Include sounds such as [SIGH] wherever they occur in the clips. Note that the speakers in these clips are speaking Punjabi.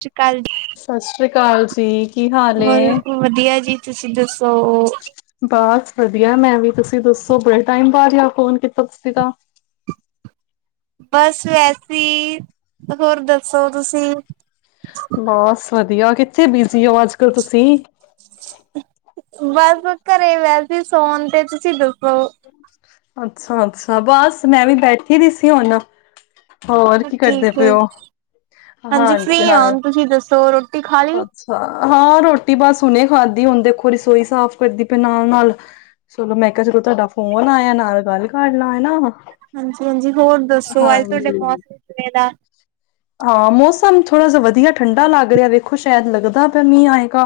ਸਤਿ ਸ਼੍ਰੀ ਅਕਾਲ ਜੀ। ਸਤਿ ਸ੍ਰੀ ਅਕਾਲ ਜੀ ਕੀ ਹਾਲ ਹੋਰ ਵਧੀਆ ਜੀ ਤੁਸੀਂ ਦੱਸੋ ਬਸ ਵਧੀਆ ਮੈਂ ਵੀ ਤੁਸੀਂ ਦੱਸੋ ਬੜੇ ਟਾਈਮ ਬਾਅਦ ਆ ਫੋਨ ਕੀਤਾ ਤੁਸੀਂ ਤਾ ਬਸ ਵੈਸੇ ਹੀ ਹੋਰ ਦੱਸੋ ਤੁਸੀਂ ਬਸ ਵਧੀਆ ਕਿੱਥੇ ਬਿਜੀ ਹੋ ਅੱਜ ਕੱਲ ਤੁਸੀਂ ਬਸ ਬ ਘਰੇ ਵਸ ਸੋਨ ਤੇ ਸੀ ਦ [INAUDIBLE] ਅੱਛਾ- ਅੱਛਾ ਬਸ ਮੈਂ ਵੀ ਬੈਠੀ ਦੀ ਸੀ ਹੂਨ ਠੀਕ ਹੈ ਜੀ ਹਾਂਜੀ ਫ੍ਰਰੀ ਆੁ ਤੁਸੀਂ ਦੱਸੋ ਰੋਟੀ ਰੁਟੀ ਖਾਲੀ ਅੱਛਾ ਹਾਂ ਰੋਟੀ ਬਸ ਹਨੇ ਖਾਦੀ ਹੁਣ ਦੇਖੋ ਰਸੋਈ ਸਾਫ਼ ਕਰਦੀ ਪਏ ਨਾਲ ਨਾਲ ਚਲੋ ਮੈਂ ਕਿਹਾ ਚਲੋ ਤੁਹਾਡਾ ਫੋਨ ਆਇਆ ਨਾਲ ਗੱਲ ਕਰ ਲਾ ਨਾ ਹਾਂਜੀ- ਹਾਂਜੀ ਹੋਰ ਦੱਸੋ ਅੱਜ ਤੁਹਾਡੇ ਮੌਸਮ ਸਵੇੇਰ ਦਾ ਸਾਨੂੰ ਥੋੜਾ ਸਾ ਠੰਡਾ ਵਧੀਆ ਲੱਗ ਲੱਗ ਰਿਹਾ ਵੇਖੋ ਸ਼ਾਇਦ ਲੱਗਦਾ ਪਿਆ ਮੀਂਹ ਆਏਗਾ।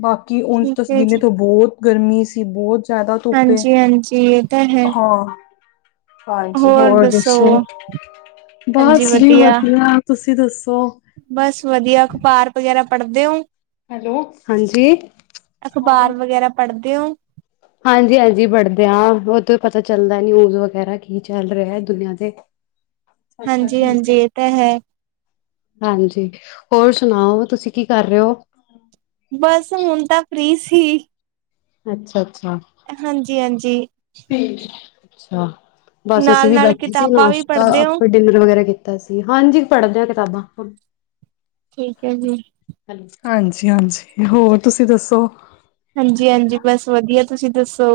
ਬਾਕੀ ਉਸ ਠੀਕ ਤੇ ਹੈ ਦਿਨ ਜੀ ਤੋਂ ਬਹੁਤ ਗਰਮੀ ਸੀ ਬਹੁਤ। ਜਿਆਦਾ ਧੁੱਪ ਐ। ਹਾਂਜੀ ਹਾਂਜੀ ਇਹ ਤਾਂ ਹੈ ਹਾਂ, ਹਾਂਜੀ ਹੋਰ ਦੱਸੋ। ਬਸ ਜੀ ਵਧੀਆ ਤੁਸੀਂ [INAUDIBLE] ਬਸ ਵਧੀਆ ਅਖ਼ਬਾਰ ਵਗੈਰਾ ਪੜ੍ਹਦੇ ਹੋ? ਹੈਲੋ ਹਾਂਜੀ ਹਾਂ। ਕਿਉਂ? ਹਾਂਜੀ ਹਾਂਜੀ ਪੜਦੇ ਹਾਂ। ਵੋ ਤੋਂ ਪਤਾ ਚੱਲਦਾ ਨਿਊਜ਼ ਵਗੈਰਾ ਕੀ ਚੱਲ ਰਿਹਾ ਐ ਦੁਨੀਆਂ ਤੇ। ਅੱਛਾ ਹਾਂਜੀ ਠੀਕ ਹੈ ਹਾਂਜੀ ਇਹ ਤਾਂ ਹੈ। ਹਾਂਜੀ ਹੋਰ ਸੁਣਾਓ, ਤੁਸੀਂ ਕੀ ਕਰ ਰਹੇ ਹੋ? ਬਸ ਹੁਣ ਤਾਂ ਫ੍ਰੀ ਸੀ। ਹੀ ਅੱਛਾ। ਹਾਂਜੀ ਹਾਂਜੀ। ਠੀਕ। ਅੱਛਾ। ਬਸ ਅਸੀਂ ਵੀ ਨਾਲ-ਨਾਲ ਬੈਠੇ ਸੀ ਕਿਤਾਬਾਂ ਵੀ ਨਾਸ਼ਤਾ ਪੜ੍ਹਦੇ ਹੋ? ਆਪਾਂ ਡਿਨਰ ਵਗੈਰਾ ਕੀਤਾ। ਅਸੀ, ਹਾਂਜੀ ਪੜਦੇ ਆਂ ਕਿਤਾਬਾਂ। ਠੀਕ ਹੈ ਜੀ। ਹਾਂਜੀ ਹਾਂਜੀ। ਹੋਰ ਤੁਸੀਂ ਦੱਸੋ। ਹਾਂਜੀ ਹਾਂਜੀ ਬਸ ਵਧੀਆ, ਤੁਸੀਂ ਦੱਸੋ?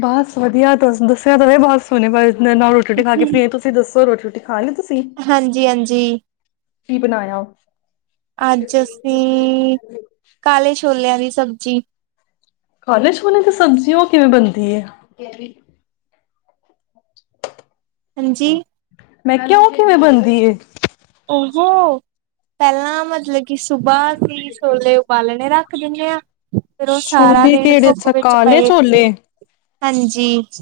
ਬਸ ਵਧੀਆ ਤੁਸ ਦੱਸਿਆ ਤੇ ਏ ਬਹੁਤ ਸੋਹਣੇ ਬ ਨਾਲ ਰੋਟੀ ਰੋਟੀ ਖਾ ਕੇ ਫਿਰ ਤੁਸੀ ਦੱਸੋ। ਹੋਰ ਰੋਟੀ ਰੁਟੀ ਹਾਂਜੀ ਹਾਂਜੀ। ਕੀ ਬਣਾਇਆ? ਅੱਜ ਅਸੀ ਕਾਲੇ ਛੋਲਿਆਂ ਦੀ ਸਬਜ਼ੀ ਕਾਲੇ ਛੋਲਿਆਂ ਦੀ ਸਬਜ਼ੀ। ਉਹ ਕਿਵੇਂ ਬਣਦੀ ਏ? ਅੱਛਾ। ਹਾਂਜੀ, ਮੈਂ ਕਿਹਾ ਉਹ ਕਿਵੇਂ ਬਣਦੀ ਏ? ਉਹ ਪਹਿਲਾਂ ਮਤਲਬ ਕਿ ਸੁਬਹ ਅਸੀ ਛੋਲੇ ਉਬਾਲਣੇ ਰੱਖ ਦੇਂਦੇ ਆ। ਫਿਰ ਉਹ ਸਾਰਾ ਛੋਲੇ ਦਿਨ ਕਿਹੜੇ? ਧੁੱਪ ਅੱਛਾ, ਵਿੱਚ ਕਾਲੇ ਪਏ ਛੋਲੇ। ਹਾਂਜੀ।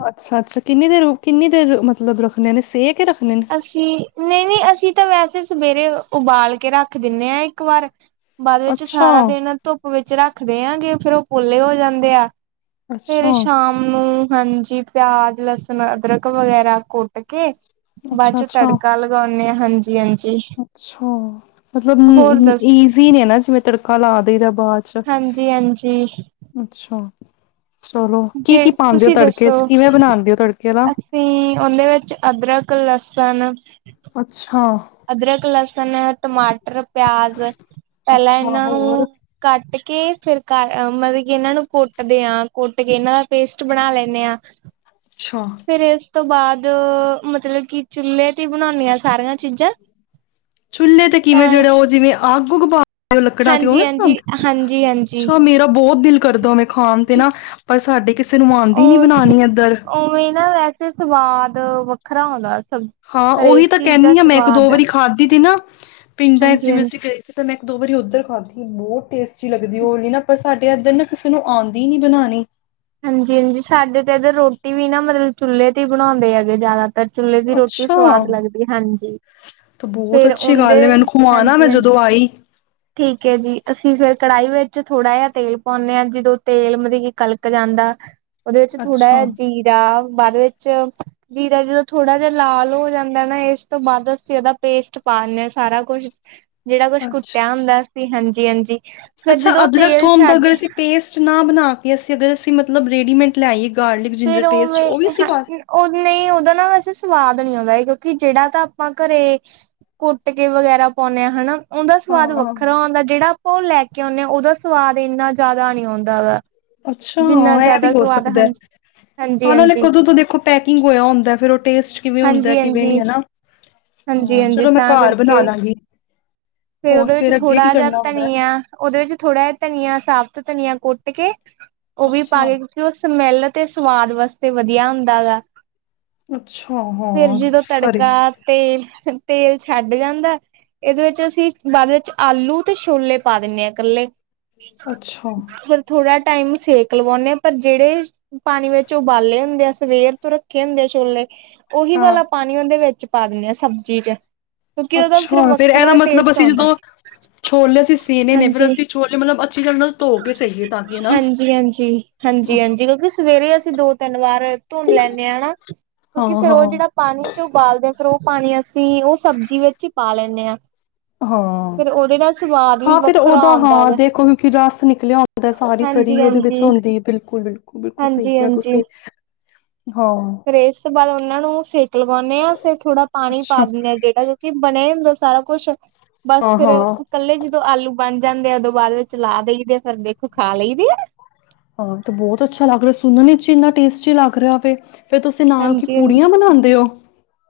ਅੱਛਾ ਅੱਛਾ। ਕਿੰਨੀ ਦੇਰ ਕਿੰਨੀ ਦੇਰ ਮਤਲਬ ਰੱਖਣੇ ਨੇ ਸੇਕੇ ਰੱਖ ਅਸੀ ਨਹੀਂ ਨਹੀਂ ਅਸੀਂ ਤਾਂ ਵੈਸੇ ਸਵੇਰੇ ਉਬਾਲ ਕੇ ਰੱਖ ਰੱਖ ਦਿਨੇ ਆ ਇੱਕ ਵਾਰ ਬਾਅਦ ਵਿੱਚ ਅੱਛਾ ਸਾਰਾ ਦਿਨ ਧੁੱਪ ਵਿੱਚ ਰੱਖ ਦੇ ਆਂਗੇ। ਫੇਰ ਉਹ ਪੋਲੇ ਹੋ ਜਾਂਦੇ ਆ। ਫੇਰ ਅੱਛਾ ਸ਼ਾਮ ਨੂੰ ਹਾਂਜੀ, ਪਿਆਜ, ਲੱਸਣ, ਅਦਰਕ ਵਗੈਰਾ ਕੁੱਟ ਕੇ ਬਾਦ ਅੱਛਾ 'ਚੋਂ ਅੱਛਾ ਤੜਕਾ ਲਗਾਉਣੇ ਹਾਂ, ਹਾਂਜੀ। ਜੀ ਆਇਆਂ ਨੂੰ। [UNINTELLIGIBLE] ਅੱਛਾ, ਮਤਲਬ ਈ ਹੋਰ ਈ ਦੱਸ ਈਜ਼ੀ ਨੇ ਨਾ ਜਿਵੇਂ ਤੜਕਾ ਹਲਾ ਦਇਦਾ ਬਾਜਰਾ ਹਾਂਜੀ-ਹਾਂਜੀ [UNINTELLIGIBLE] ਅੱਛਾ। ਚਲੋ ਕੀ ਜੇ ਕੀ ਪਾਉਂਦੇ ਹੋ ਤੁਸੀਂ ਤੜਕੇ ਦੱਸੋ, ਚ ਕਿਵੇਂ ਬਣਾਉਂਦੇ ਹੋ ਤੜਕੇ ਵਾਲਾ ਅਸੀਂ ਉਹਲੇ ਵਿੱਚ ਅਦਰਕ ਲਸੁਨ ਪਾਣਾ ਅੱਛਾ ਅਦਰਕ, ਲੱਸਣ, ਟਮਾਟ ਟਰ, ਪਿਆਜ ਪਹਿਲਾਂ ਅੱਛਾ ਇਹਨਾਂ ਹੋਰ ਨੂੰ ਕੱਟ ਕ ਕੇ ਫਿਰ ਕਰ ਮਤਲਬ ਕਿ ਇਹਨਾਂ ਨੂੰ ਕੁੱਟਦਿਆਂ ਕੁੱਟ ਕੇ ਨਾ ਪੇਸਟ ਬਣਾ ਲੈਣੇ ਆ। ਅੱਛਾ ਫਿਰ ਇਸ ਤੋਂ ਬਾਦ ਮਤਲਬ ਕਿ ਚੁੱਲ੍ਹੇ ਤੇ ਬਣਾਉਣੇ ਆ ਸਾਰੀਆਂ ਚੀਜ਼ਾਂ। ਚੁੱਲ੍ਹੇ ਤੇ ਕਿਵੇਂ ਤਾਂ ਜਿਹੜਾ ਉਹ ਜਿਵੇਂ ਅੱਗ ਊਗ ਬਾ [UNINTELLIGIBLE] ਲੱਕੜਾਂ ਤੇ ਉਹਵੇਂ ਹਾਂਜੀ-ਹਾਂਜੀ, ਬਣਾਉਂਦੇ, ਹਾਂਜੀ-ਹਾਂਜੀ ਅੱਛਾ ਮੇਰਾ ਬਹੁਤ ਦਿਲ ਕਰਦਾ ਮੈਂ ਖਾਣ ਤੇ ਨਾ ਪਰ ਸਾਡੇ ਕਿਸ ਕਿਸੇ ਨੂੰ ਆਉਂਦੀ ਨੀ ਔਰ ਬਣਾਉਣੀ ਇਧਰ। ਉਵੇਂ ਨਾ ਵੈਸੇ ਸਵਾਦ ਵੱਖਰਾ ਆਉਂਦਾ। ਹਾਂ, ਉਵੀ ਤਾਂ ਕਹਿਣੀ ਹਾਂ ਮੈਂ ਇੱਕ ਦੋ ਆ ਵਾਰੀ ਖਾਧੀ ਥੀ ਨਾ। ਪਿੰਡਾਂ ਚ ਜੀਵੇ ਅਸੀਂ ਹਾਂਜੀ-ਹਾਂਜੀ। ਗਏ ਸੀ ਤੇ ਮੈਂ ਦੋ ਵਾਰੀ ਉੱਧਰ ਖਾਧੀ ਬਹੁਤ ਟੇਸਟੀ ਲੱਗਦੀ ਉਹ ਲੀ ਨਾ ਪਰ ਸਾਡੇ ਇੱਧਰ ਨਾ ਕਿਸੇ ਨੂੰ ਆਉਂਦੀ ਨੀ ਬਣਣੀ। ਹਾਂਜੀ-ਹਾਂਜੀ, ਸਾਡੇ ਤਾ ਇਧਰ ਰੋ ਟੀ ਵੀ ਨਾ ਮਤਲਬ ਚੁੱਲ੍ਹੇ ਤੇ ਹੀ ਬਣਾਉਂਦੇ ਹੈਗੇ ਜ਼ਿਆਦਾ ਪਰ ਚੁੱਲ੍ਹੇ ਦੀ ਰੋਟੀ ਅੱਛਾ ਸਵਾਦ ਲੱਗਦੀ ਏ ਹਾਂਜੀ ਤਾਂ ਬਹੁਤ ਫੇਰ ਅੱਛੀ ਉਂਦੇ ਗੱਲ ਹੈ ਮੈਨੂੰ ਖਵਾਉਣਾ ਮੈਂ ਹਾਂਜੀ ਹਾਂ ਜਦੋਂ ਆਈ ਠੀਕੇ ਜੀ ਆਸੀ ਫੇਰ ਕੜਾਹੀ ਵਿੱਚ ਥੋੜਾ ਜਿਹਾ ਤੇਲ ਪਾਉਂਨੇ ਆਂ ਜਦੋਂ ਤੇਲ ਮਤਲਬ ਕਿ ਨਿਕਲ ਕ ਜਾਂਦਾ ਉਹਦੇ ਵਿੱਚ ਥੋੜ੍ਹਾ ਜਿਹਾ ਅੱਛਾ ਜੀਰਾ ਬਾਦ ਵਿੱਚ ਜੀਰਾ ਜਦੋਂ ਥੋੜਾ ਜਿਹਾ ਲਾਲ ਹੋ ਜਾਂਦਾ ਨਾ ਇਸ ਤੋਂ ਬਾਦ ਅਸੀਂ ਉਹਦਾ ਪੇਸਟ ਪਾਂਦੇ ਹਾਂ ਸਾਰਾ ਕੁੱਝ। ਜਿਹੜਾ ਕੁਛ ਅੱਛਾ ਕੁੱਟਿਆ ਹੁੰਦਾ ਸੀ ਹਾਂਜੀ ਜੀ ਹਾਂਜੀ ਫੇਰ ਅੱਛਾ ਜਦੋਂ ਅਦਰਕ ਤੇਲ ਥੋਮ ਦਾ ਛੱਡ ਅਗਰ ਅਸੀਂ ਪੇਸਟ ਨਾ ਬਨਾ ਅਸੀਂ ਅਗਰ ਅਸੀਂ ਮਤਲਬ ਰੇਡੀਮੇਟ ਲੈਆਈਏ ਫੇਰ ਉਹਵੇ ਉਹ ਨਹੀਂ ਉਹਦਦਾ ਨਾ ਵੈਸੇ ਸਵਾਦ ਨੀ ਆਉਂਦਾ ਕਿਉਂਕਿ ਜਿਹੜਾ ਤਾਂ ਆਪਾਂ ਘਰੇ ਕੁਟ ਕੇ ਵਗੈਰਾ ਪਾਉਂਨੇ ਹਾਂ ਹਨਾ ਉਹਦਾ ਸਵਾਦ ਹਾਂ ਵੱਖਰਾ ਹੁੰਦਾ ਜਿਹੜਾ ਆਪਾਂ ਉਹ ਲੈ [UNINTELLIGIBLE] ਉਹਦਾ ਸਵਾਦ ਇੰਨਾ ਜ਼ਿਆਦਾ ਨੀ ਆਉਂਦਾ ਹੈਗਾ ਅੱਛਾ ਇਹ ਵੀ ਹੋ ਸਕਦੈ ਹਾਂਜੀ ਹਾਂ ਨਾਲੇ ਹਾਂਜੀ ਕਦੋਂ ਤੋਂ ਦੇਖੋ ਪੈਕਿੰਗ ਹੋਇਆ ਹੁੰਦਾ ਫਰ ਉਹ ਟੇਸਟ ਕਿਵੇਂ ਹੁੰਦਾ ਹਾਂਜੀ ਕਿਵੇਂ ਨੀ ਹਾਂਜੀ ਹੈਨਾ ਹਾਂਜੀ ਹਾਂ ਹਾਂਜੀ ਚਲੋ ਮੈਂ ਤਾਂ ਘਰ ਬਨਾ ਕਰਕੇ ਲਾਂਗੀ ਫੇਰ ਹੋਰ ਉਹਦੇ ਵਿੱਚ ਫਿਰ ਅੱਗੇ ਕੀ ਥੋੜਾ ਜਿਹਾ ਕਰਨਾ ਹੁੰਦਾ ਹੈ ਧਨੀਆ ਉਹਦੇ ਵਿੱਚ ਥੋੜਾ ਧਨੀਆ ਸਾਬਤ ਧਨੀਆ ਕੁੱਟ ਕੇ ਉਹ ਵੀ ਪਾ ਅੱਛਾ ਕੇ ਕਿਉਂਕਿ ਉਹ ਸਮੈਲ ਤੇ ਸਵਾਦ ਵਾਸਤੇ ਵਧੀਆ ਹੁੰਦਾ ਗਾ ਅੱਛਾ ਫੇਰ ਹਾਂ ਜਦੋਂ ਸਾਰੇ ਤੜਕਾ ਤੇ ਤੇਲ ਛੱਡ ਜਾਂਦਾ ਇਹਦੇ ਵਿੱਚ ਅਸੀਂ ਬਾਅਦ ਵਿੱਚ ਆਲੂ ਤੇ ਛੋਲੇ ਪਾ ਦੇਨੇ ਆ ਇਕੱਲੇ ਅੱਛਾ ਪਰ ਥੋੜਾ ਟਾਈਮ ਸੇਕ ਲਵਾਉਂਨੇ ਆਂ ਪਰ ਜਿਹੜੇ ਪਾਨੀ ਵਿੱਚ ਉਬਾਲੇ ਹੁੰਦੇ ਆ ਸਵੇਰ ਤੋਂ ਰੱਖੇ ਹੁੰਦੇ ਆ ਛੋਲੇ ਉਹੀ ਹਾਂ ਵਾਲਾ ਪਾਨੀ ਉਹਦੇ ਵਿੱਚ ਪਾ ਦਿੰਨੇ ਹਾਂ ਸਬਜ਼ੀ ਚ ਕਿਉਂਕਿ ਉਹਦਾ ਫੇਰ ਅੱਛਾ ਫਿਰ ਇਹਦਾ ਵੱਖਰਾ ਮਤਲਬ ਟੇਸਟ ਅਸੀਂ ਜਦੋਂ ਛੋਲੇ ਅਸੀਂ ਸੇਨੇ ਨੇ ਫਿਰ ਅਸੀਂ ਛੋਲੇ ਮਤਲਬ ਅੱਛੀ ਤਰ੍ਹਾਂ ਨਾਲ ਧੋ ਕੇ ਸਹੀਏ ਤਾਂ ਕਿ ਨਾ ਹਾਂ ਹਾਂਜੀ-ਹਾਂਜੀ-ਹਾਂਜੀ-ਹਾਂਜੀ-ਹਾਂਜੀ ਕਿਉਂਕਿ ਸਵੇਰੇ ਅਸੀਂ ਦੋ ਤਿੰਨ ਵਾਰ ਧੁਨ ਲੈਂਦੇ ਹਾਂ ਨਾ ਕਿਉਂਕਿ ਫਿਰ ਉਹ ਹਾਂ ਜਿਹੜਾ ਪਾਣੀ ਚ ਉਬਾਲਦੇ ਹਾਂ ਫੇਿਰ ਉਹ ਪਾਣੀ ਅਸੀਂ ਉਹ ਸਬਜ਼ੀ ਵਿੱਚ ਹੀ ਪਾ ਲੈਂਦੇ ਹਾਂ ਹਾਂ ਫਿਰ ਉਹਦੇ ਨਾਲ ਸਵਾਦ ਵੀ ਹਾਂ ਫਿਰ ਵੱਖਰਾ ਉਹਦਾ ਆਉਂਦਾ ਹਾਂ ਹੈਗਾ ਦੇਖੋ ਕਿਉਂਕਿ ਰਸ ਨਿਕਲਿਆ ਹੁੰਦਾ ਸਾਰੀ ਤਰੀ ਉਹਦੇ ਵਿੱਚ ਹੁੰਦੀ ਹੈ ਬਿਲਕੁਲ-ਬਿਲਕੁਲ ਹਾਂਜੀ-ਹਾਂਜੀ ਹਾਂ ਫਿਰ ਇਸ ਤੋਂ ਬਾਅਦ ਉਹਨਾਂ ਨੂੰ ਸੇਕ ਲਗਾਉਂਦੇ ਹਾਂ ਫਿਰ ਥੋੜਾ ਪਾਣੀ ਪਾ ਅੱਛਾ ਦਿੰਦੇ ਹਾਂ ਜਿਹੜਾ ਕਿਉਂਕਿ ਬਣਿਆ ਹੀ ਹੁੰਦਾ ਸਾਰਾ ਕੁਛ- ਬਸ ਹਾਂ ਫੇਿਰ ਹਾਂ ਇਕੱਲੇ ਜਦੋਂ ਆਲੂ ਬਣ ਜਾਂਦੇ ਆ ਉਦੋਂ ਬਾਅਦ ਵਿੱਚ ਲਾ ਦੇਈਦੇ ਆ ਫਿਰ ਦੇਖੋ ਖਾ ਲਈਦੇ ਆ ਹਾਂ ਤੇ ਬਹੁਤ ਅੱਛਾ ਲੱਗ ਰਿਹਾ ਸੁਣਨ ਵਿਚ ਇੰਨਾ ਟੇਸਟੀ ਲੱਗ ਰਿਹਾ ਵੇ ਫੇਰ ਤੁਸੀਂ ਨਾਲ ਕੀ ਹਾਂਜੀ, ਹਾਂਜੀ। ਪੂੜੀਆਂ ਬਣਾਉਂਦੇਂ ਹੋ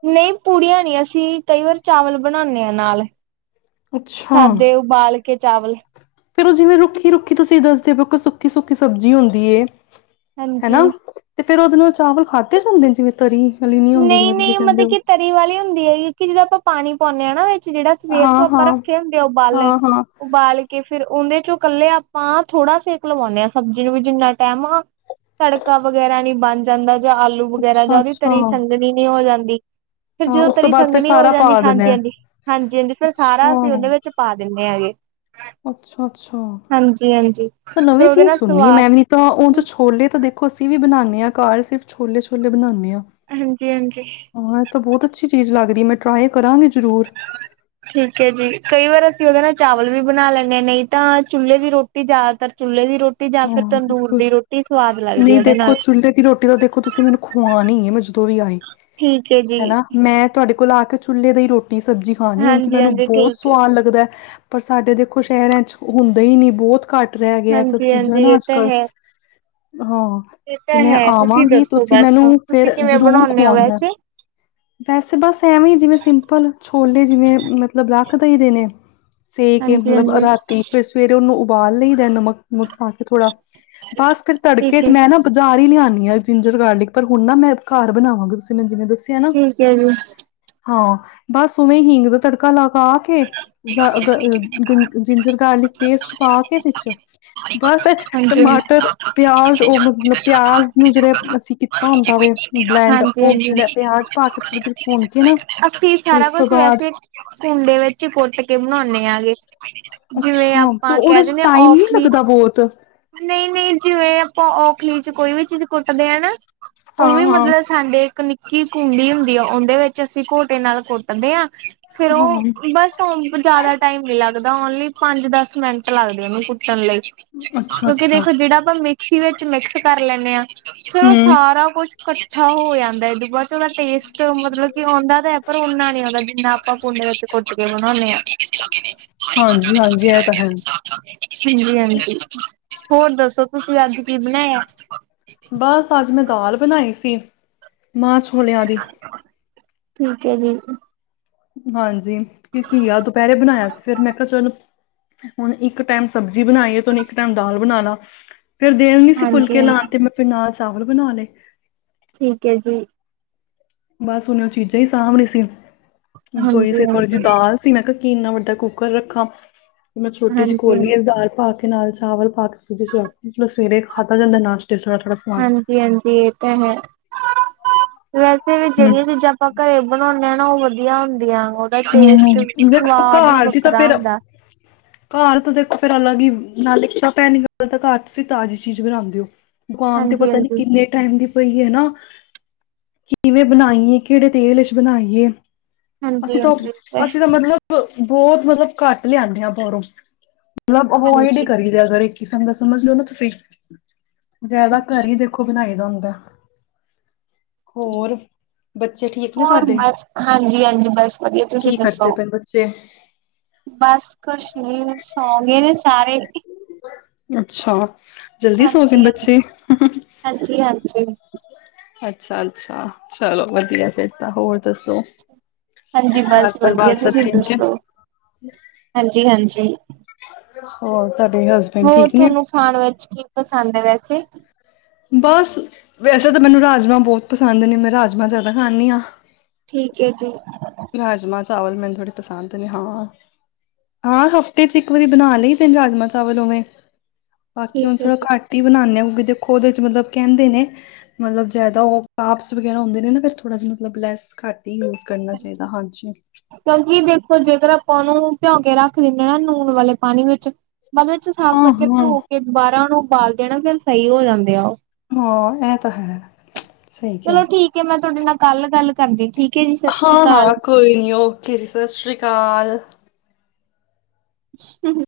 ਨਹੀਂ ਪੂੜੀਆਂ ਨਹੀਂ ਅਸੀਂ ਕਈ ਵਾਰ ਚਾਵਲ ਬਣਾਉਦੇ ਹਾਂ ਨਾਲ ਅੱਛਾ ਸਾਦੇ ਉਬਾਲ ਕੇ ਚਾਵਲ ਫੇਰ ਉਹ ਜਿਵੇਂ ਰੁੱਖੀ ਰੁੱਖੀ ਤੁਸੀਂ ਦੱਸਦੇ ਸੁੱਕੀ ਸੁੱਕੀ ਸਬਜ਼ੀ ਹੁੰਦੀ ਏ ਹੈ ਹਾਂਜੀ ਨਾ ਤੇ ਫੇਰ ਉਹਦੇ ਨਾਲ ਚਾਵਲ ਖਾਧਦੇ ਜਾਂਦੇ ਨੇ ਜਿਵੇਂ ਤਰੀ ਵਾਲੀ ਨੀ ਹੁੰਦੀ ਨਹੀਂ ਜਿਵੇਂ ਤੁਸੀਂ ਨਹੀਂ ਕਹਿੰਦੇ ਮਤਲਬ ਹੋ ਕਿ ਤਰੀ ਵਾਲੀ ਹੁੰਦੀ ਹੈ ਕਿਉਂਕਿ ਜਿਹਦੋਂ ਆਪਾਂ ਪਾਣੀ ਪਾਉਂਦੇ ਆਾਂ ਜਿਹੜਾ ਸਵੇਰ ਤੋਂ ਹਾਂ ਆਪਾਂ ਹਾਂ ਰੱਖੇ ਹੁੰਦੇ ਆ ਉਬਾਲੇ ਹਾਂ ਹਾਂ ਉਬਾਲ ਕੇ ਫੇਰ ਉਹਦੇ ਚੋਂ ਇਕੱਲੇ ਆਪਾਂ ਥੋੜਾ ਸੇਕ ਲਵਾਉਦੇ ਹਾਂ ਸਬਜ਼ੀ ਨੂੰ ਵੀ ਜਿੰਨਾ ਟੈਮ ਆ ਤੜਕਾ ਵਗੈਰਾ ਨੀ ਬਣ ਜਾਂਦਾ। ਜਾਂ ਆਲੂ ਵਗੈਰਾ ਜਾਂ ਅੱਛਾ ਉਹਦੀ ਅੱਛਾ ਤਰੀ ਸੰਗਣੀ ਨਹੀਂ ਹੋ ਜਾਂਦੀ ਫੇਰ ਹਾਂ ਜਦੋਂ ਉਸ ਤੋਂ ਤਰੀ ਬਾਅਦ ਫਿਰ ਸੰਘਣੀ ਹੋ ਸਾਰਾ ਜਾਂਦੀ ਪਾ ਹਾਂਜੀ ਦੇਣਾ ਹਾਂਜੀ ਹਾਂਜੀ ਹਾਂਜੀ ਫਿਰ ਸਾਰਾ ਅੱਛਾ ਅਸੀਂ ਉਹੇ ਵਿੱਚ ਪਾ ਦਿੰਦੇ ਹੈਗੇ ਅੱਛਾ ਅੱਛਾ ਹਾਂਜੀ ਹਾਂਜੀ ਤਾਂ ਫਿਰ ਨਵੀਂ ਉਹਦੇ ਚੀਜ਼ ਨਾਲ ਸੁਣਨੀ ਮੈਂ ਸਵਾਦ ਵੀ ਨ ਤਾਂ ਉ ਚ ਛੋਲੇ ਤਾਂ ਦੇਖੋ ਅਸੀਂ ਵੀ ਬਣਾਉਦੇ ਘਰ ਸਿਰਫ ਛੋਲੇ ਛੋਲੇ ਬਣਾਉਂਦੇ ਹਾਂ। ਹਾਂਜੀ ਹਾਂਜੀ ਹਾਂ, ਇਹ ਤਾਂ ਬਹੁਤ ਅੱਛੀ ਚੀਜ਼ ਲੱਗਦੀ ਹੈ ਮੈਂ ਟਰਾਈ ਕਰਾਂਗੀ ਜ਼ਰੂਰ। ਠੀਕ ਹੈ ਜੀ ਕਈ ਵਾਰ ਅਸੀਂ ਉਹਦੇ ਨਾਲ ਚਾਵਲ ਵੀ ਬਣਾ ਲੈਂਦੇ ਹਾਂ ਨਹੀਂ ਤਾਂ ਚੁੱਲ੍ਹੇ ਦੀ ਰੋਟੀ ਜ਼ਿਆਦਾਤਰ ਚੁੱਲ੍ਹੇ ਦੀ ਰੋਟੀ ਜਾਂ ਫਿਰ ਹਾਂ ਤੰਦੂਰ ਬਿਲਕੁਲ ਦੀ ਰੋਟੀ ਸਵਾਦ ਲੱਗਦੀ ਨਹੀਂ ਉਹਦੇ ਦੇਖੋ ਨਾਲ ਚੁੱਲ੍ਹੇ ਦੀ ਰੋਟੀ ਤਾਂ ਦੇਖੋ ਤੁਸੀਂ ਮੈਨੂੰ ਖਵਾਣੀ ਹੈ ਮੈਂ ਜਦੋਂ ਵੀ ਆਈ ਠੀਕ ਜੀ ਹੈ ਨਾ ਮੈਂ ਤੁਹਾਡੇ ਕੋਲ ਲਾ ਕੇ ਚੁੱਲ੍ਹੇ ਦੀ ਹੀ ਰੋਟੀ ਰੋਟੀ ਸਬਜ਼ੀ ਖਾਣੀ ਕਿਉਂਕਿ ਮੈਨੂੰ ਹਾਂਜੀ-ਹਾਂਜੀ ਬਹੁਤ ਠੀਕ ਹੈ ਸਵਾਦ ਲੱਗਦਾ ਪਰ ਸਾਡੇ ਦੇਖੋ ਸ਼ਹਿਰਾਂ 'ਚ ਹੁੰਦਾ ਹੀ ਨਹੀਂ ਬਹੁਤ ਘੱਟ ਰਹਿ ਗਿਆ ਸਭ ਚੀਜ਼ਾਂ ਹੈ ਹਾਂਜੀ-ਹਾਂਜੀ ਨਾ ਇਹ ਅੱਜ ਤਾਂ ਕਲ ਹੈ ਹਾਂ ਇਹ ਤੇ ਤਾਂ ਮੈਂ ਹੈ ਤੁਸੀਂ ਆਵਾਂਗੀ ਦੱਸੋ ਤੁਸੀਂ ਬਸ ਮੈਨੂੰ ਤੁਸੀਂ ਫੇਰ ਕਿਵੇਂ ਜ਼ਰੂਰ ਬਣਾਉਂਦੇ ਹੋ ਖਵਾਉਣਾ ਐ। ਵੈਸੇ ਵੈਸੇ ਬਸ ਐਵੇਂ ਹੀ ਜਿਵੇਂ ਸਿੰਪਲ ਛੋਲੇ ਜਿਵੇਂ ਮਤਲਬ ਰੱਖ ਦਈ ਦੇ ਨੇ ਸੇ ਕੇ ਮਤਲਬ ਹਾਂਜੀ-ਹਾਂਜੀ ਰਾਤੀ ਫੇਰ ਸਵੇਰੇ ਉਹਨੂੰ ਪਾ ਲਈਦਾ ਐ ਨਮਕ। ਪਾ ਕੇ ਥੋੜਾ ਬਸ ਫ਼ਿਰ ਤੜਕੇ ਠੀਕ ਚ ਹੈ ਮੈਂ ਨਾ ਬਾਜ਼ਾਰ ਹੀ ਲਿਆ ਜਿੰਜਰ ਗਾਰਲਿਕ ਪਰ ਹੁਣ ਨਾ ਮੈਂ ਘਰ ਬਣਾਵਾਂਗਾ ਤੁਸੀਂ ਮੈ ਜਿਵੇਂ ਦੱਸ ਠੀਕ ਹੈ ਜੀ। ਹਾਂ ਬਸ ਉਵੇਂ ਹਿੰਗ ਦਾ ਤੜਕਾ ਲਾ ਪਕਾ ਕੇ ਜਾਂ ਜਿੰਜਰ ਗਾਰਲਿਕ ਪੇਸਟ ਪਾ ਕੇ ਵਿੱਚ ਬਸ ਹਾਂਜੀ-ਹਾਂਜੀ ਟਮਾਟਰ ਪਿਆਜ ਉਹ ਮਤਲਬ ਪਿਆਜ ਨੂੰ ਜਿਹੜੇ ਅਸੀਂ ਕੀਤਾ ਹੁੰਦਾ ਵੇ ਬਲੈਂਡ ਉਹ ਹਾਂਜੀ-ਹਾਂਜੀ ਪਿਆਜ ਪਾ ਕੇ ਥੋੜੀ ਦੇਰ ਭੁੰਨ ਕੇ ਨਾ ਅਸੀ ਫਿਰ ਸਾਰਾ ਉਸ ਤੋਂ ਕੁਛ ਬਾਅਦ ਵੈਸੇ ਕੁੰਡੇ ਵਿੱਚ ਕੁੱਟ ਕੇ ਬਣਾਉਂਦੇ ਆ ਗੇ। ਜਿਵੇਂ ਅੱਛਾ। ਤੇ ਆਪਾਂ ਕਹਿ ਉਹਦੇ ਚ ਦਿੰਦੇ ਆ ਟਾਈਮ ਨੀ ਔਖਲੀ ਲੱਗਦਾ ਚ ਬਹੁਤ। ਨਹੀਂ-ਨਹੀਂ ਜਿਵੇਂ ਔਖਲੀ ਚ ਕੋਈ ਵੀ ਚੀਜ਼ ਕੁੱਟਦੇ ਆ ਨਾ। ਉਹ ਵੀ ਹਾਂ-ਹਾਂ। ਮਤਲਬ ਸਾਡੇ ਇੱਕ ਨਿੱ ਕੀ ਕੁੰਡੀ ਹੁੰਦੀ ਆ। ਉਹਦੇ ਵਿੱਚ ਅਸੀਂ ਘੋਟੇ ਨਾਲ ਕੁੱਟਦੇ ਹਾਂ। ਫਿਰ ਹਾਂ, ਉਹ ਬਸ ਹੁਣ ਜਿਆਦਾ ਟਾਈਮ ਮਿਲਾ ਲੱਗਦਾ ਓਨਲੀ ਪੰਜ ਦਸ ਮਿੰਟ ਲੱਗਦੇ ਉਹਨੂੰ ਕੁੱਟਣ ਲਈ। ਕਿਉਂਕਿ ਅੱਛਾ-ਅੱਛਾ, ਦੇਖੋ ਜਿਹੜਾ ਆਪਾਂ ਮਿੱ ਅਸੀ ਵਿੱਚ ਮਿਕਸ ਕਰ ਲੈਂਦੇ ਹਾਂ। ਫਿਰ ਉਹ ਹੂੰ, ਸਾਰਾ ਕੁਛ ਇਕੱਠਾ ਹੋ ਜਾਂਦਾ ਐ ਤੇ ਬਾਅਦ ਚ ਉਹਦਾ ਟੇਸਟ ਮਤਲਬ ਕਿ ਆਉਂਦਾ ਤਾਂ ਹੈ ਪਰ ਓਨਾ ਨਹੀਂ ਆਉਂਦਾ ਜਿੰਨਾ ਆਪਾਂ ਕੁੰਡੇ ਵਿੱਚ ਕੁ [INAUDIBLE] ਹਾਂਜੀ-ਹਾਂਜੀ। ਹਾਂਜੀ-ਹਾਂਜੀ ਇਹ ਤਾਂ ਹੈ। ਹੋਰ ਦੱਸੋ ਤੁਸੀਂ ਅੱਜ ਕੀ ਬਣਾਇਆ? ਬਸ ਅੱਜ ਮੈਂ ਦਾਲ ਬਣਾਈ ਸੀ। ਮਾਹ ਛੋਲਿਆਂ ਦੀ। ਠੀਕ ਹੈ ਜੀ। ਹਾਂਜੀ ਕਿ ਘੀਆ ਦੁਪਹਿਰੇ ਬਣਾਇਆ ਸੀ। ਫਿਰ ਮੈਂ ਕਿਹਾ ਚਲੋ ਹੁਣ ਇੱਕ ਟਾਈਮ ਸਬਜ਼ੀ ਬਣਾਈ ਹੈ ਤੇ ਉਹਨੂੰ ਇੱਕ ਟਾਈਮ ਦਾਲ ਬਣਾ ਲਾ। ਫਿਰ ਦੇਣੀ ਸੀ ਹਾਂਜੀ ਫੁਲਕੇ ਹਾਂਜੀ ਲਾਉਣ ਤੇ ਮੈਂ ਫਿਰਨਾ ਚਾਵਲ ਬਣਾ ਲਏ। ਠੀਕ ਹੈ ਜੀ। ਬਸ ਹੁਣ ਉਹ ਚੀਜ਼ਾਂ ਹੀ ਸਾਂਭ ਰਹੀ ਸੀ। ਰਸੋਈ ਸੀ ਹਾਂਜੀ ਥੋੜ੍ਹੀ ਜਿਹੀ ਹਾਂਜੀ ਦਾਲ ਸੀ ਮੈਂ ਕਿਹਾ ਕਿ ਇੰਨਾ ਵੱਡਾ ਕੁੱਕਰ ਰੱਖਾ ਮੈਂ ਛੋਟੀ ਜਹੀ ਹਾਂਜੀ ਕੋਲੀ ਦਾਲ ਪਾ ਕੇ ਨਾਲ ਚਾਵਲ ਪਾ ਕੇ ਫਰਿੱਜ ਵਿੱਚ ਰੱਖ ਦੋ ਥੋੜਾ ਸਵੇਰੇ ਖਾਦਾ ਜਾਂਦਾ ਨਾਸ਼ਤਾ ਹਾਂਜੀ ਹਾਂਜੀ ਇਹ ਤਾਂ ਹੈ ਵੈਸੇ ਵੀ ਹੂੰ ਜਿਹੜੀਆਂ ਚੀਜ਼ਾਂ ਆਪਾਂ ਘਰੇ ਬਣਾਉਂਣੇ ਆ ਨਾ ਉਹ ਵਧ ਹੁੰਦੀਆਂ ਉਹਦਾ ਟੇਸਟ ਹੂੰ ਦੇਖੋ ਸਵਾਦ ਹੀ ਘਰ ਦੀ ਤਾਂ ਵੱਖਰਾ ਫੇਰ ਹੁੰਦਾ ਘਰ ਤਾਂ ਦੇਖੋ ਫੇਰ ਅਲੱਗ ਹੀ ਨਾਲ ਇੱਕਾ [UNINTELLIGIBLE] ਤਾਂ ਘਰ ਤੁਸੀਂ ਤਾਜ਼ੀ ਚੀਜ਼ ਬਣਾਉਂਦੇ ਹੋ। ਦੁਕਾਨ ਤੇ ਹਾਂਜੀ ਪਤਾ ਨੀ ਹਾਂਜੀ ਕਿੰਨੇ ਟਾਈਮ ਦੀ ਪਈ ਏ ਨਾ। ਕਿਵੇਂ ਬਣਾਈਏ ਕਿਹੜੇ ਤੇਲ ਵਿੱਚ ਬਣਾਈਏ? ਅਸੀਂ ਹਾਂਜੀ ਤਾਂ ਹਾਂਜੀ ਤੇ ਅਸੀਂ ਤਾਂ ਮਤਲਬ ਬਹੁਤ ਮਤਲਬ ਘੱਟ ਲਿਆਂਂਦੇ ਆ ਬਾਹਰੋਂ। ਮਤਲਬ ਅਵਾਇਡ ਹੀ ਹਾਂਜੀ ਕਰੀ ਦਾ [UNINTELLIGIBLE] ਕਿਸਮ ਦਾ ਸਮਝ ਲਓ ਨਾ ਤੁਸੀਂ। ਜ਼ਿਆਦਾ ਹਾਂਜੀ ਘਰ ਹੀ ਦੇਖੋ ਬਣਾਏ। ਦਾ ਹੁੰਦਾ ਹੋਰ ਬੱਚੇ ਠੀਕ ਨੇ ਹੋਰ ਤੁਹਾਡੇ? ਬਸ ਹਾਂਜੀ ਹਾਂਜੀ ਬਸ ਵਧੀਆ ਤੁਸੀਂ ਕੀ ਕਰਦੇ ਦੱਸੋ? ਪਏ ਨੇ ਬੱਚੇ? ਬਸ ਕੁਛ ਨੀ ਸੌ ਗੇ ਨੇ ਸਾਰੇ। ਅੱਛਾ ਜਲਦੀ ਸੋ ਗਏ ਹਾਂਜੀ ਨੇ ਬੱਚੇ। ਹਾਂਜੀ ਹਾਂ ਹਾਂ ਹਾਂਜੀ ਹਾਂਜੀ ਅੱਛਾ ਅੱਛਾ ਚਲੋ ਵਧੀਆ ਫੇਰ ਤਾਂ ਹੋਰ। ਦੱਸੋ? ਹਾਂਜੀ ਘਰ ਬਸ ਵਧੀਆ ਪਰਿਵਾਰ ਸਭ ਤੁਸੀਂ ਠੀਕ ਹੈ? ਦੱਸੋ? ਹਾਂਜੀ-ਹਾਂਜੀ [UNINTELLIGIBLE] ਹਸਬੈਂਡ ਹੋਰ ਠੀਕ ਨੇ? ਤੁਹਾਨੂੰ ਖਾਣ ਵਿੱਚ ਕੀ ਪਸੰਦ ਹੈ ਵੈਸੇ? ਯ ਬਸ ਵੈਸੇ ਤਾਂ ਮੈਨੂੰ ਰਾਜਮਾਂ ਬਹੁਤ ਪਸੰਦ ਨੇ ਮੈਂ ਰਾਜਮਾਂ ਜ਼ਿਆਦਾ ਖਾਂਦੀ ਹਾਂ। ਠੀਕ ਏ ਜੀ। ਰਾਜਮਾਂ ਚਾਵਲ ਮੈਨੂੰ ਥੋੜੇ ਪਸੰਦ ਨੇ ਹਾਂ ਹਾਂ ਹਫ਼ਤੇ ਚ ਇੱਕ ਵਾਰੀ ਬਣਾ ਲਈ ਤੇ ਰਾਜਮਾਂ ਚਾਵਲ ਉਵੇਂ। ਬਾਕੀ ਠੀਕ ਹੁਣ ਹੈ ਥੋੜਾ ਜੀ, ਘੱਟ ਹੀ ਬਣਾਨੇ ਆ। ਦੇਖੋ ਉਹਦੇ ਚ ਮਤਲਬ ਕਹਿੰਦੇ ਨੇ ਮਤਲਬ ਜਿਆਦਾ ਉਹ ਕਾਪਸ ਵਗੈਰਾ ਹੁੰਦੇ ਨੇ ਨਾ ਫਿਰ ਥੋੜਾ ਜਾ ਮਤਲਬ ਲੈਸ ਘੱਟ ਹੀ ਯੂਜ ਕਰਨ। ਕਿਉਂਕਿ ਦੇਖੋ ਜੇਕਰ! ਆਪਾਂ ਉਹਨੂੰ ਭਿਉਂ ਕੇ ਰੱਖ ਦਿੰਨੇ ਆ ਨੂਣ ਵਾਲੇ ਪਾਣੀ ਵਿੱਚ। ਬਾਅਦ ਵਿੱਚ ਸਾਫ਼ ਹਾਂ ਕਰਕੇ ਹਾਂ। ਧੋ ਕੇ ਦੁਬਾਰਾ ਉਹਨੂੰ। ਪਾਲਦੇ ਆ ਨਾ ਫੇਿਰ ਸਹੀ ਹੋ ਜਾਂਦੇ ਆ ਉਹ। ਹਾਂ ਇਹ ਤਾਂ। ਸਹੀ ਕਿਹਾ ਚਲੋ ਠੀਕ ਹੈ ਮੈਂ ਤੁਹਾਡੇ ਨਾਲ, ਕੱਲ ਗੱਲ ਕਰਦੇ ਠੀਕਾ। ਹਾਂ -ਹਾਂ ਕੋਈ ਨੀ ਓਕੇ ਜੀ ਸਤਿ ਸ੍ਰੀ ਅਕਾਲ। ਹਮ!